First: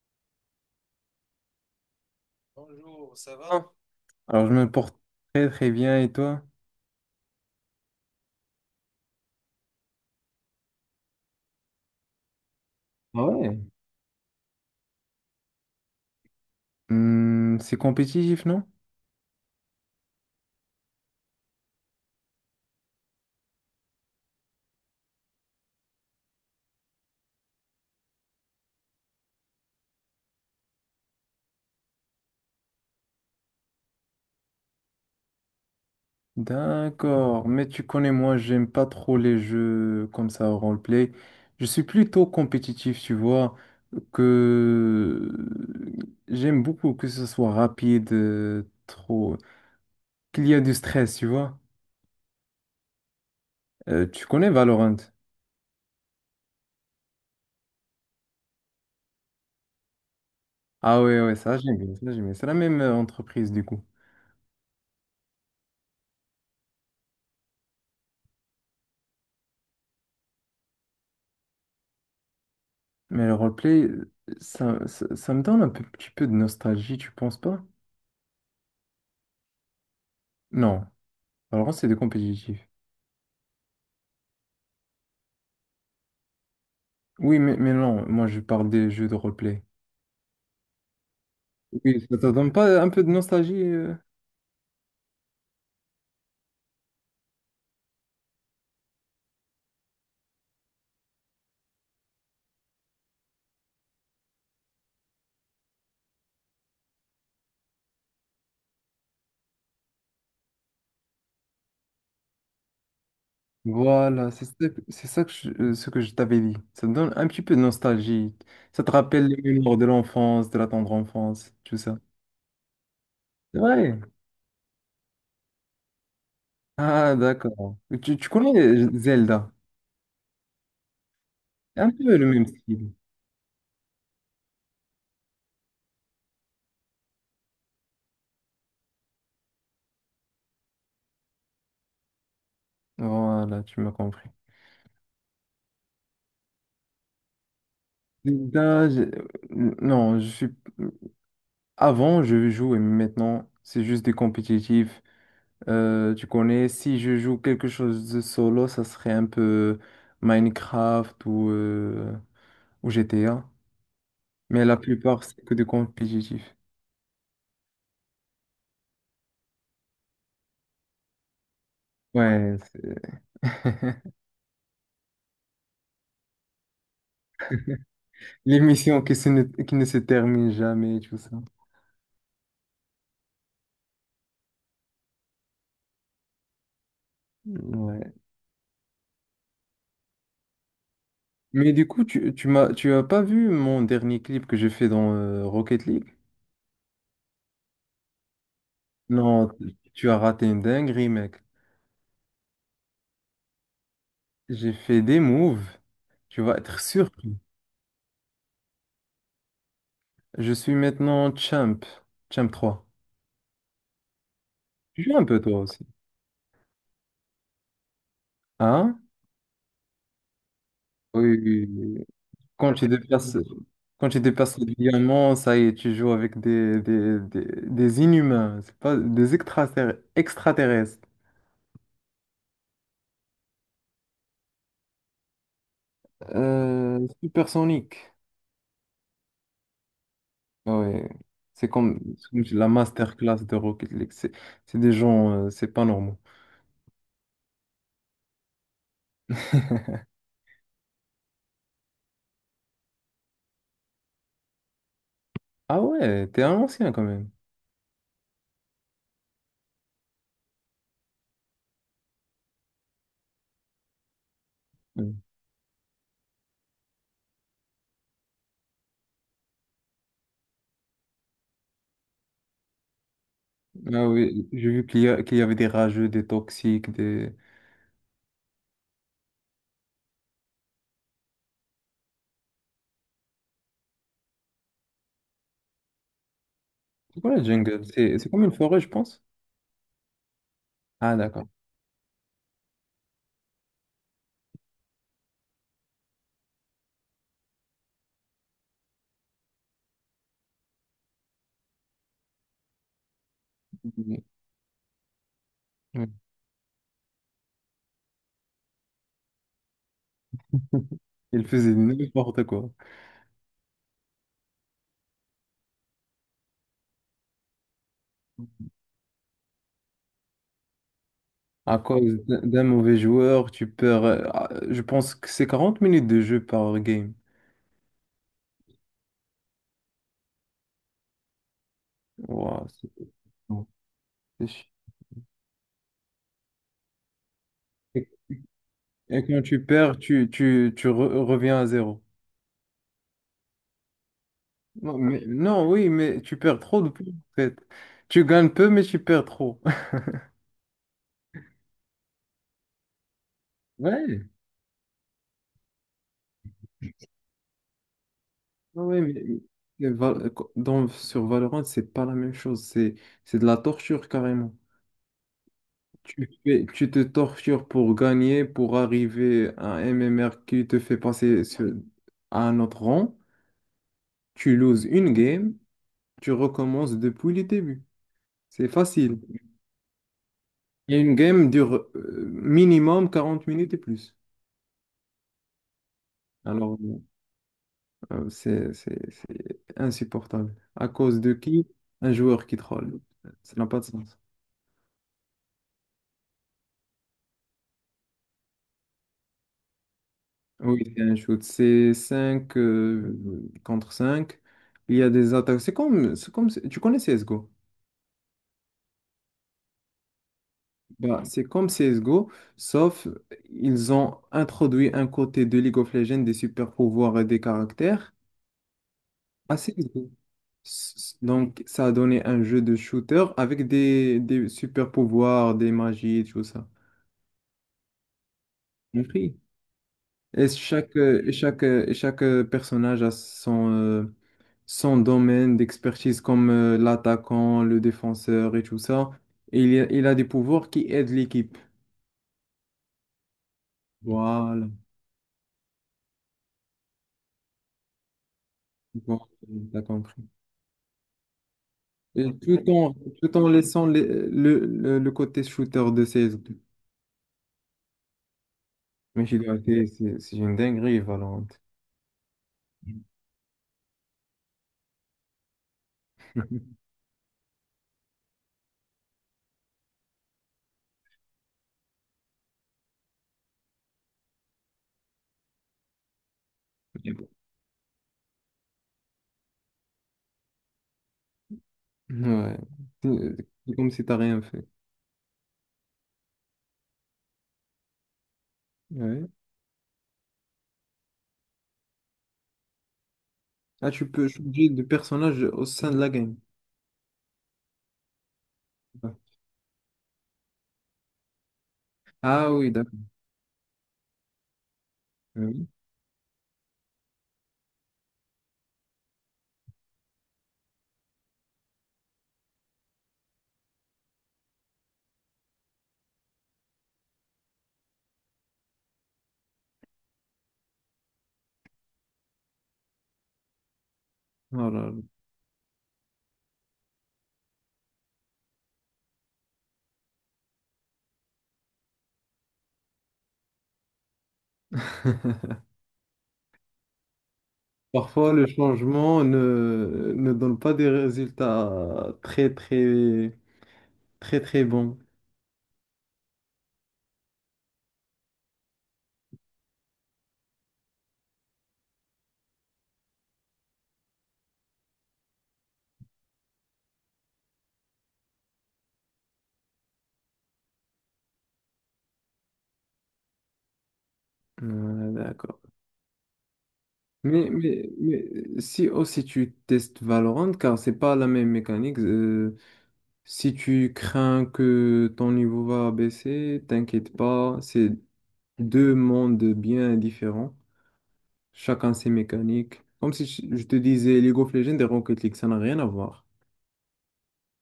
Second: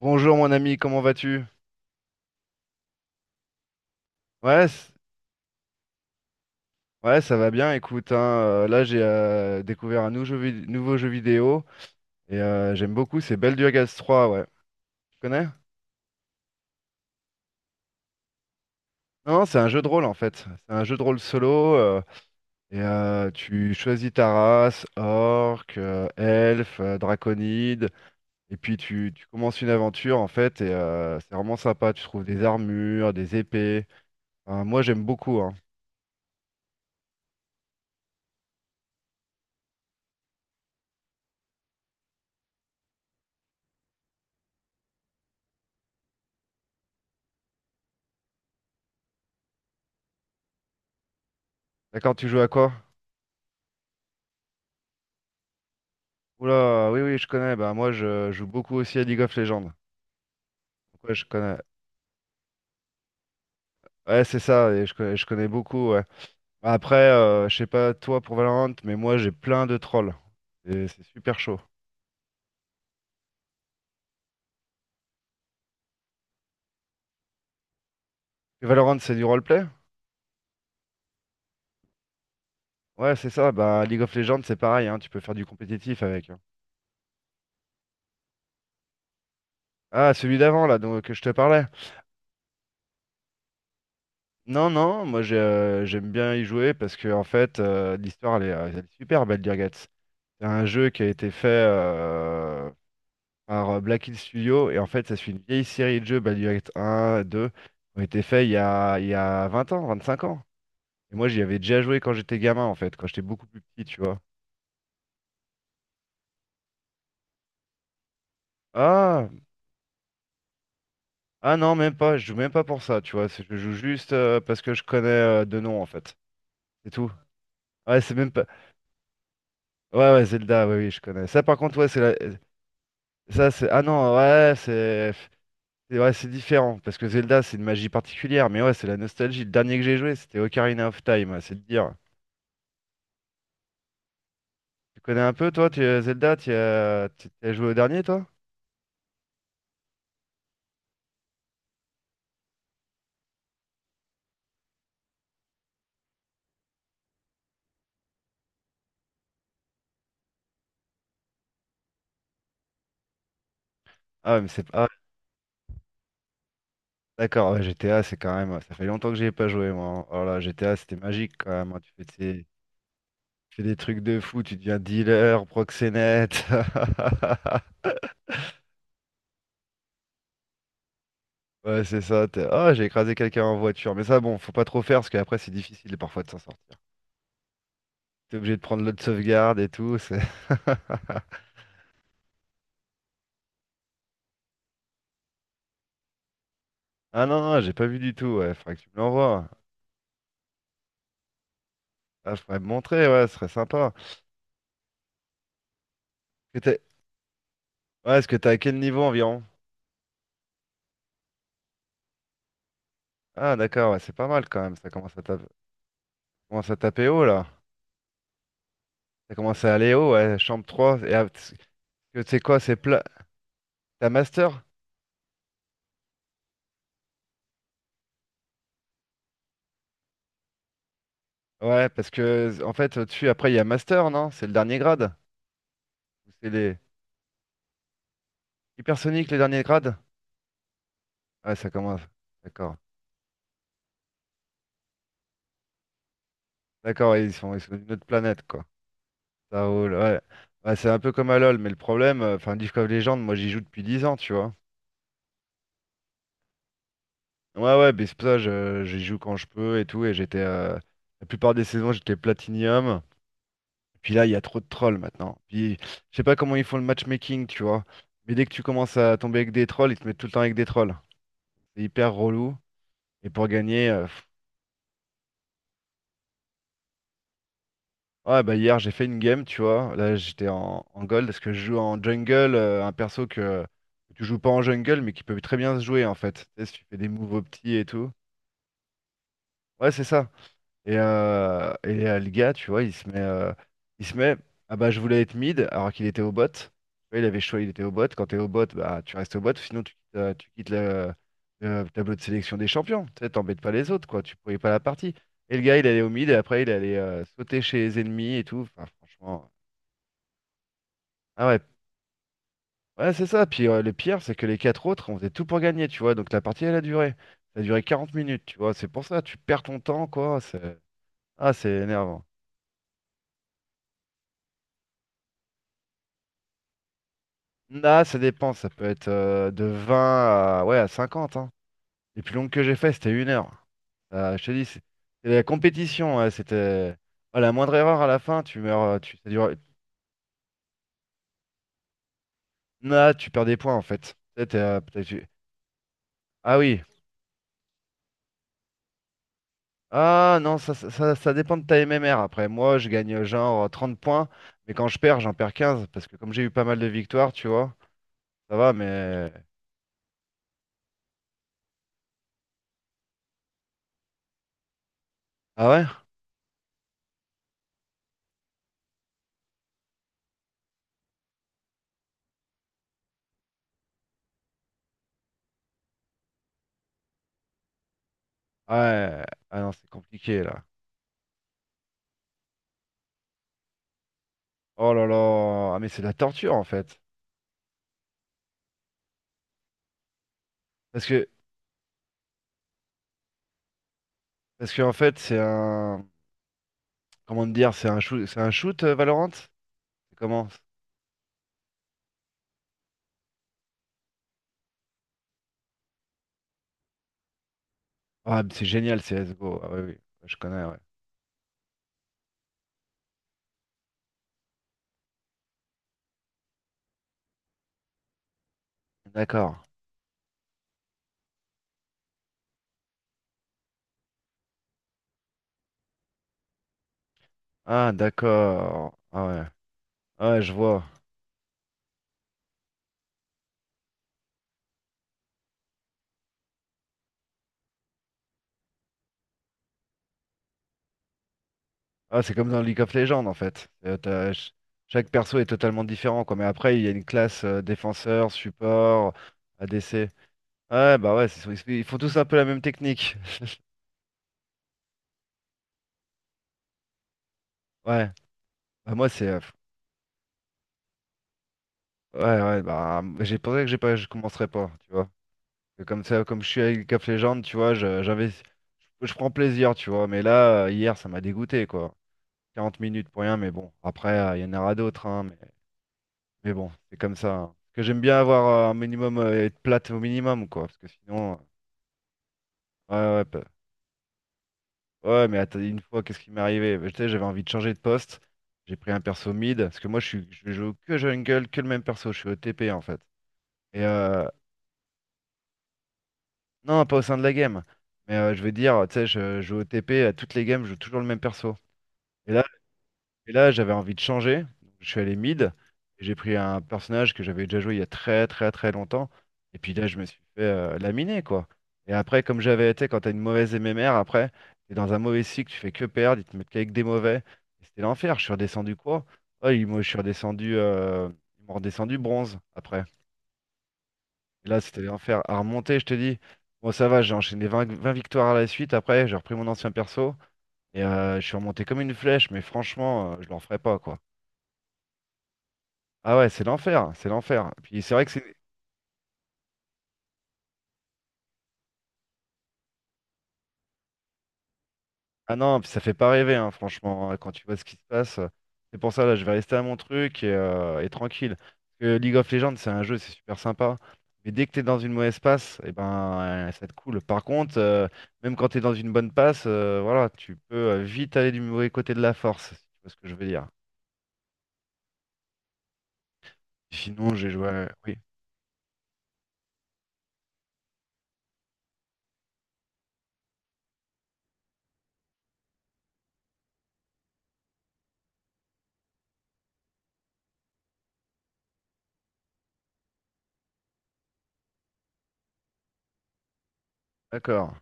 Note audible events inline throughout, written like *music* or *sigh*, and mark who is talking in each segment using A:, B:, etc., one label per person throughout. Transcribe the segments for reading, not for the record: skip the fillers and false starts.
A: Bonjour mon ami, comment vas-tu?
B: Alors, je
A: Ouais,
B: me porte très très bien et toi?
A: ouais, ça va bien, écoute, hein, là j'ai découvert un nouveau jeu, vidéo et j'aime beaucoup,
B: Ah
A: c'est
B: ouais.
A: Baldur's 3, ouais. Tu connais?
B: Hmm, c'est compétitif, non?
A: Non, non, c'est un jeu de rôle en fait. C'est un jeu de rôle solo, tu choisis ta race, orc, elfe, draconide, et puis tu commences une aventure en fait, et c'est vraiment sympa. Tu trouves des armures, des épées. Enfin, moi j'aime beaucoup, hein.
B: D'accord, mais tu connais, moi, j'aime pas trop les jeux comme ça, roleplay. Je suis plutôt compétitif, tu vois, que j'aime beaucoup que ce soit rapide, trop, qu'il y a du stress, tu vois.
A: D'accord, tu joues à quoi?
B: Tu connais Valorant?
A: Oula, oui, oui, je connais. Bah, moi, je joue beaucoup aussi à League of Legends. Donc,
B: Ah
A: ouais,
B: ouais,
A: je
B: ouais,
A: connais.
B: ça j'aime bien, ça j'aime bien. C'est la même entreprise du coup.
A: Ouais, c'est ça, et je connais beaucoup, ouais. Après, je sais pas toi pour Valorant, mais moi, j'ai plein de trolls. Et c'est super chaud.
B: Mais le roleplay, ça me donne petit peu de nostalgie, tu penses pas?
A: Et Valorant, c'est du roleplay?
B: Non. Alors, c'est des compétitifs.
A: Ouais, c'est ça. Bah, League of Legends, c'est pareil, hein. Tu peux faire du compétitif avec, hein.
B: Oui, mais non, moi je parle des jeux de roleplay.
A: Ah, celui d'avant, là, donc, que je te parlais.
B: Oui, ça te donne pas un peu de nostalgie
A: Non, non, moi, j'aime bien y jouer parce que, en fait, l'histoire, elle est super belle, Dirgats. C'est un jeu qui a été fait, par Black Hill Studio. Et en fait, ça suit une vieille série de jeux, Baldur's Gate 1, 2, qui ont été faits il y a 20 ans, 25 ans. Et moi, j'y avais déjà joué quand j'étais gamin, en fait, quand j'étais beaucoup plus petit, tu vois.
B: Voilà, c'est ça que ce que je t'avais dit. Ça te donne un petit peu de nostalgie. Ça te rappelle
A: Ah,
B: les mémoires de l'enfance, de la tendre enfance,
A: ah non,
B: tout
A: même
B: ça.
A: pas, je joue même pas pour ça, tu vois. Je
B: C'est
A: joue
B: vrai.
A: juste, parce que je connais de nom, en fait. C'est tout.
B: Ah, d'accord.
A: Ouais, c'est
B: Tu
A: même pas.
B: connais Zelda?
A: Ouais, ouais, Zelda, oui, oui, je connais. Ça, par contre,
B: C'est
A: ouais,
B: un
A: c'est
B: peu le
A: la.
B: même style.
A: Ça, c'est. Ah non, ouais, c'est. Ouais, c'est différent, parce que Zelda, c'est une magie particulière, mais ouais, c'est la nostalgie. Le dernier que j'ai joué, c'était Ocarina of Time, ouais, c'est de dire.
B: Voilà, tu m'as compris.
A: Tu connais un peu, toi, tu, Zelda, tu as joué au dernier, toi?
B: Zelda, non, je suis. euh, Avant, je jouais, mais maintenant, c'est juste des compétitifs. Tu connais, si je joue quelque chose de solo, ça serait un peu Minecraft ou GTA.
A: Ah, ouais, mais
B: Mais
A: c'est
B: la
A: pas. Ah,
B: plupart, c'est que du compétitif.
A: d'accord, ouais, GTA, c'est quand même. Ça fait longtemps que j'y ai pas joué, moi, hein. Oh là, GTA, c'était magique quand même, hein. Tu fais, tes-
B: Ouais,
A: tu fais des trucs de fou, tu deviens dealer, proxénète. *laughs*
B: les missions qui ne se terminent jamais, tout ça.
A: Ouais, c'est ça. Ah, j'ai écrasé quelqu'un en voiture. Mais ça, bon, faut pas trop faire parce qu'après, c'est difficile parfois de s'en sortir.
B: Ouais.
A: T'es obligé de prendre l'autre sauvegarde et tout. *laughs*
B: Mais du coup, tu as pas vu mon dernier clip que j'ai fait dans Rocket League?
A: Ah non, non, j'ai pas vu du tout. Ouais, faudrait que tu me l'envoies.
B: Non, tu as raté une dinguerie, mec.
A: Ah, faudrait me montrer, ouais, ce serait sympa.
B: J'ai fait des moves. Tu vas
A: Que t'es-
B: être surpris.
A: Ouais, est-ce que t'es à quel niveau environ?
B: Je suis maintenant champ 3.
A: Ah d'accord, ouais, c'est pas mal quand même, ça
B: Tu joues un peu toi aussi.
A: commence à taper haut là.
B: Hein?
A: Ça commence à aller haut, ouais, chambre trois, et
B: Oui,
A: ah, parce
B: oui, oui, oui.
A: que tu sais quoi,
B: Quand
A: c'est
B: tu
A: plat.
B: déplaces, quand
A: T'as
B: tu déplaces
A: master?
B: le diamant, ça y est, tu joues avec des inhumains, c'est pas des extraterrestres.
A: Ouais, parce que en fait au-dessus, après il y a master, non? C'est le dernier grade? Ou c'est les
B: Supersonique.
A: hypersoniques les derniers grades?
B: Ouais.
A: Ouais,
B: C'est
A: ça commence.
B: comme, c'est comme la
A: D'accord.
B: masterclass de Rocket League. C'est des gens, c'est pas normaux.
A: D'accord, ouais, ils sont d'une autre planète, quoi. Ça roule, ouais. Ouais, c'est un peu comme à LoL, mais le problème, enfin League of Legends, moi j'y joue depuis 10 ans, tu vois.
B: Ah ouais, t'es un ancien quand même.
A: Ouais, ouais, mais c'est pour ça, j'y joue quand je peux et tout, et j'étais la plupart des saisons j'étais platinium. Puis là, il y a trop de trolls
B: Ouais.
A: maintenant. Puis je sais pas comment ils font le matchmaking, tu vois. Mais dès que tu commences à tomber avec des trolls, ils te mettent tout le temps avec des trolls. C'est hyper relou. Et pour gagner,
B: Ah oui, j'ai vu qu'il y avait des rageux, des toxiques, des.
A: ouais, bah hier j'ai fait une game, tu vois. Là j'étais en gold parce que je joue en jungle, un perso que tu joues pas en jungle mais qui peut très bien se jouer en fait. Tu sais, si tu fais des
B: C'est
A: moves
B: quoi
A: au
B: la
A: petit et
B: jungle?
A: tout.
B: C'est comme une forêt, je pense.
A: Ouais, c'est ça. Et,
B: Ah d'accord.
A: euh, et euh, le gars, tu vois, il se met, ah bah je voulais être mid alors qu'il était au bot. Tu vois, il avait choisi, il était au bot. Quand t'es au bot, bah tu restes au bot, sinon tu quittes, le tableau de sélection des champions. Tu sais, t'embêtes pas les autres, quoi.
B: Mhm.
A: Tu pourrais pas la partie. Et le gars, il allait
B: Ouais.
A: au mid et après il allait sauter chez les ennemis et tout. Enfin, franchement, ah
B: Il
A: ouais,
B: faisait n'importe quoi.
A: ouais, c'est ça. Puis le pire, c'est que les quatre autres, on faisait tout pour gagner, tu vois. Donc la partie, elle a duré. Ça a duré 40 minutes, tu vois. C'est pour ça, tu perds ton temps, quoi. C'est, ah, c'est
B: À cause
A: énervant.
B: d'un mauvais joueur, tu perds. Je pense que c'est 40 minutes de jeu par game.
A: Là, ça dépend, ça peut être de 20 à, ouais, à 50, hein. Les plus longues que
B: Ouah,
A: j'ai
B: c'est
A: fait, c'était 1 heure.
B: long,
A: Je
B: c'est
A: te dis,
B: chi-
A: c'est la compétition, ouais, c'était. Ah, la moindre erreur à
B: Et
A: la fin, tu meurs. Tu,
B: et
A: ça
B: quand
A: dure-.
B: tu perds, tu reviens à zéro.
A: Là, tu perds des points en fait. Peut-être, euh,
B: Non,
A: peut-être
B: non, oui, mais tu
A: Ah
B: perds
A: oui.
B: trop de points, en fait. Tu gagnes peu, mais tu perds trop. *laughs*
A: Ah non, ça dépend de ta MMR. Après, moi, je gagne genre trente
B: Ouais.
A: points, mais quand je perds, j'en perds 15, parce que comme j'ai eu pas mal de victoires, tu vois, ça va,
B: Ouais,
A: mais.
B: mais Val- sur Valorant, c'est pas la même chose. C'est de la torture carrément.
A: Ah ouais?
B: Tu te tortures pour gagner, pour arriver à un MMR qui te fait passer à un autre rang. Tu loses une game, tu recommences depuis le début. C'est facile.
A: Ouais. Ah non, c'est compliqué là.
B: Et une game dure minimum 40 minutes et plus.
A: Oh là là. Ah mais c'est de la torture en
B: Alors,
A: fait.
B: c'est insupportable. À
A: Parce
B: cause
A: que,
B: de qui? Un joueur qui troll. Ça n'a pas de sens.
A: parce que en fait, c'est un. Comment te dire, c'est un shoot, Valorant? C'est comment?
B: Oui, c'est un shoot. C'est 5 contre cinq. Il y a des attaques. C'est comme, tu connais CSGO?
A: Ah, c'est génial, CSGO. Ah, oui, oui, je connais, ouais.
B: Bah, c'est comme CSGO, sauf ils ont introduit un côté de League of Legends des super pouvoirs et des caractères
A: D'accord.
B: à CSGO. Donc, ça a donné un jeu de shooter avec des super pouvoirs, des magies, tout ça.
A: Ah, d'accord. Ah,
B: Compris.
A: ouais. Ah, ouais,
B: Et
A: je vois.
B: chaque personnage a son domaine d'expertise, comme l'attaquant, le défenseur et tout ça. Et il a des pouvoirs qui aident l'équipe.
A: Ah, c'est comme dans League of Legends, en fait.
B: Voilà.
A: Chaque perso est totalement différent, quoi. Mais après, il y a une classe, défenseur, support,
B: Bon, t'as
A: ADC.
B: compris.
A: Ouais, bah ouais, ils font tous un
B: Et
A: peu la même
B: Tout en,
A: technique.
B: tout en
A: *laughs*
B: laissant le côté shooter de CS2.
A: Ouais. Bah, moi,
B: Mais
A: c'est.
B: je dois dire, c'est une dinguerie, Valorant.
A: Ouais, ouais, bah, j'ai pensé que j'ai pas, je commencerai pas, tu vois. Et comme ça, comme je suis avec Cap of Legends, tu vois, j'investis, je prends plaisir, tu vois. Mais là, hier, ça m'a dégoûté, quoi. 40 minutes pour rien, mais bon. Après, il y en aura d'autres, hein, mais bon, c'est
B: Mais
A: comme
B: bon.
A: ça, hein. Parce que j'aime bien avoir un minimum, être plate au minimum, quoi. Parce que sinon,
B: Ouais. C'est
A: ouais, ouais,
B: c'est comme si t'as rien fait.
A: ouais, mais attends, une fois, qu'est-ce qui m'est arrivé? Bah, tu sais, j'avais envie de changer de poste. J'ai pris un
B: Ouais.
A: perso mid, parce que moi, je joue que jungle, que le même perso. Je suis au OTP, en fait. Et
B: Ah, tu peux changer de personnage au sein de la game.
A: non, pas au sein de la game. Mais je veux dire, tu sais,
B: Ouais.
A: je joue OTP à toutes les games, je joue toujours le même perso. Et là.
B: Ah oui, d'accord.
A: Et là, j'avais envie de changer. Je suis allé mid,
B: Oui.
A: et j'ai pris un personnage que j'avais déjà joué il y a très très très longtemps. Et puis là, je me suis fait laminer, quoi. Et après, comme j'avais été, quand t'as une mauvaise MMR, après, t'es dans un mauvais cycle, tu fais que perdre, ils te mettent qu'avec des mauvais. Et c'était l'enfer. Je suis redescendu quoi? Oh, je suis redescendu, ils m'ont redescendu bronze après. Et là,
B: Oh
A: c'était
B: là
A: l'enfer. À remonter, je te dis. Bon, ça va, j'ai enchaîné vingt victoires à la suite. Après, j'ai repris mon ancien perso. Et je suis remonté comme une flèche, mais franchement, je leur ferai pas, quoi.
B: là. *laughs*
A: Ah ouais, c'est l'enfer, c'est l'enfer. Puis c'est vrai que
B: Parfois,
A: c'est.
B: le changement ne donne pas des résultats très, très, très, très bons.
A: Ah non, puis ça fait pas rêver, hein, franchement, hein, quand tu vois ce qui se passe. C'est pour ça, là, je vais rester à mon truc, et tranquille. Parce que League of Legends, c'est un jeu, c'est super sympa. Mais dès que t'es dans une mauvaise passe, et ben, ça te coule. Par contre, même quand t'es dans une bonne passe, voilà, tu peux vite aller du mauvais côté de la force, si tu vois ce que je veux dire.
B: Ouais, d'accord.
A: Sinon, j'ai joué.
B: Mais, mais,
A: Oui,
B: mais si aussi tu testes Valorant, car c'est pas la même mécanique, si tu crains que ton niveau va baisser, t'inquiète pas, c'est deux mondes bien différents, chacun ses mécaniques. Comme si je te disais League of Legends et Rocket League, ça n'a rien à voir.
A: d'accord.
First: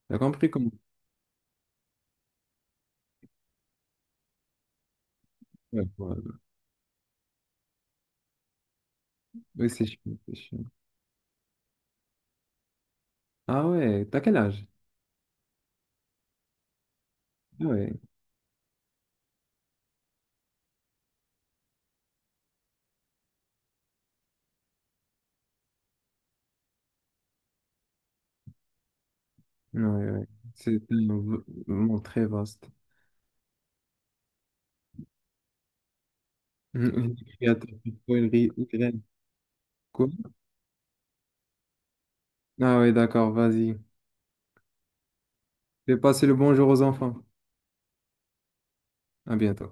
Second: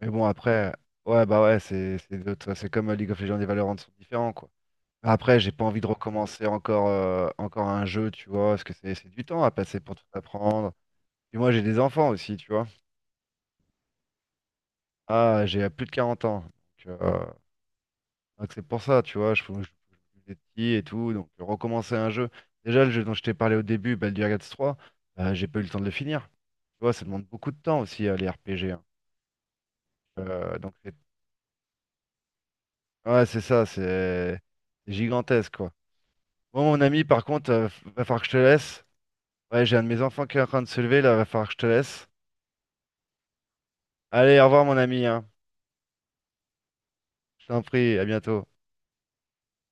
A: Mais
B: T'as
A: bon,
B: compris comment?
A: après. Ouais, bah ouais, c'est comme League of Legends et Valorant sont différents, quoi. Après, j'ai pas envie
B: Ouais,
A: de
B: voilà.
A: recommencer encore, un jeu, tu vois, parce que c'est du temps à
B: Oui,
A: passer
B: c'est
A: pour tout
B: chiant, c'est chiant.
A: apprendre. Puis moi, j'ai des enfants aussi, tu vois.
B: Ah ouais, t'as quel âge?
A: Ah, j'ai plus de 40 ans. Donc, euh,
B: Ah, ouais,
A: donc c'est pour ça, tu vois, je fais des petits et tout. Donc, recommencer un jeu. Déjà, le jeu dont je t'ai parlé au début, Baldur's Gate 3, j'ai pas eu le temps de le finir. Tu vois, ça demande beaucoup de temps aussi, les RPG, hein.
B: ouais, ouais.
A: Donc,
B: C'est monde très vaste.
A: ouais, c'est ça, c'est gigantesque, quoi. Bon, mon ami,
B: *laughs*
A: par
B: Les
A: contre,
B: créateurs,
A: va
B: pourquoi
A: falloir que je te
B: ils
A: laisse.
B: rient?
A: Ouais, j'ai un de mes
B: Quoi?
A: enfants qui est en train de se lever, là, va falloir que je te laisse.
B: Ah oui, d'accord, vas-y.
A: Allez, au revoir mon ami, hein.
B: Je vais passer le bonjour aux enfants.
A: Je t'en prie, à bientôt.
B: À bientôt.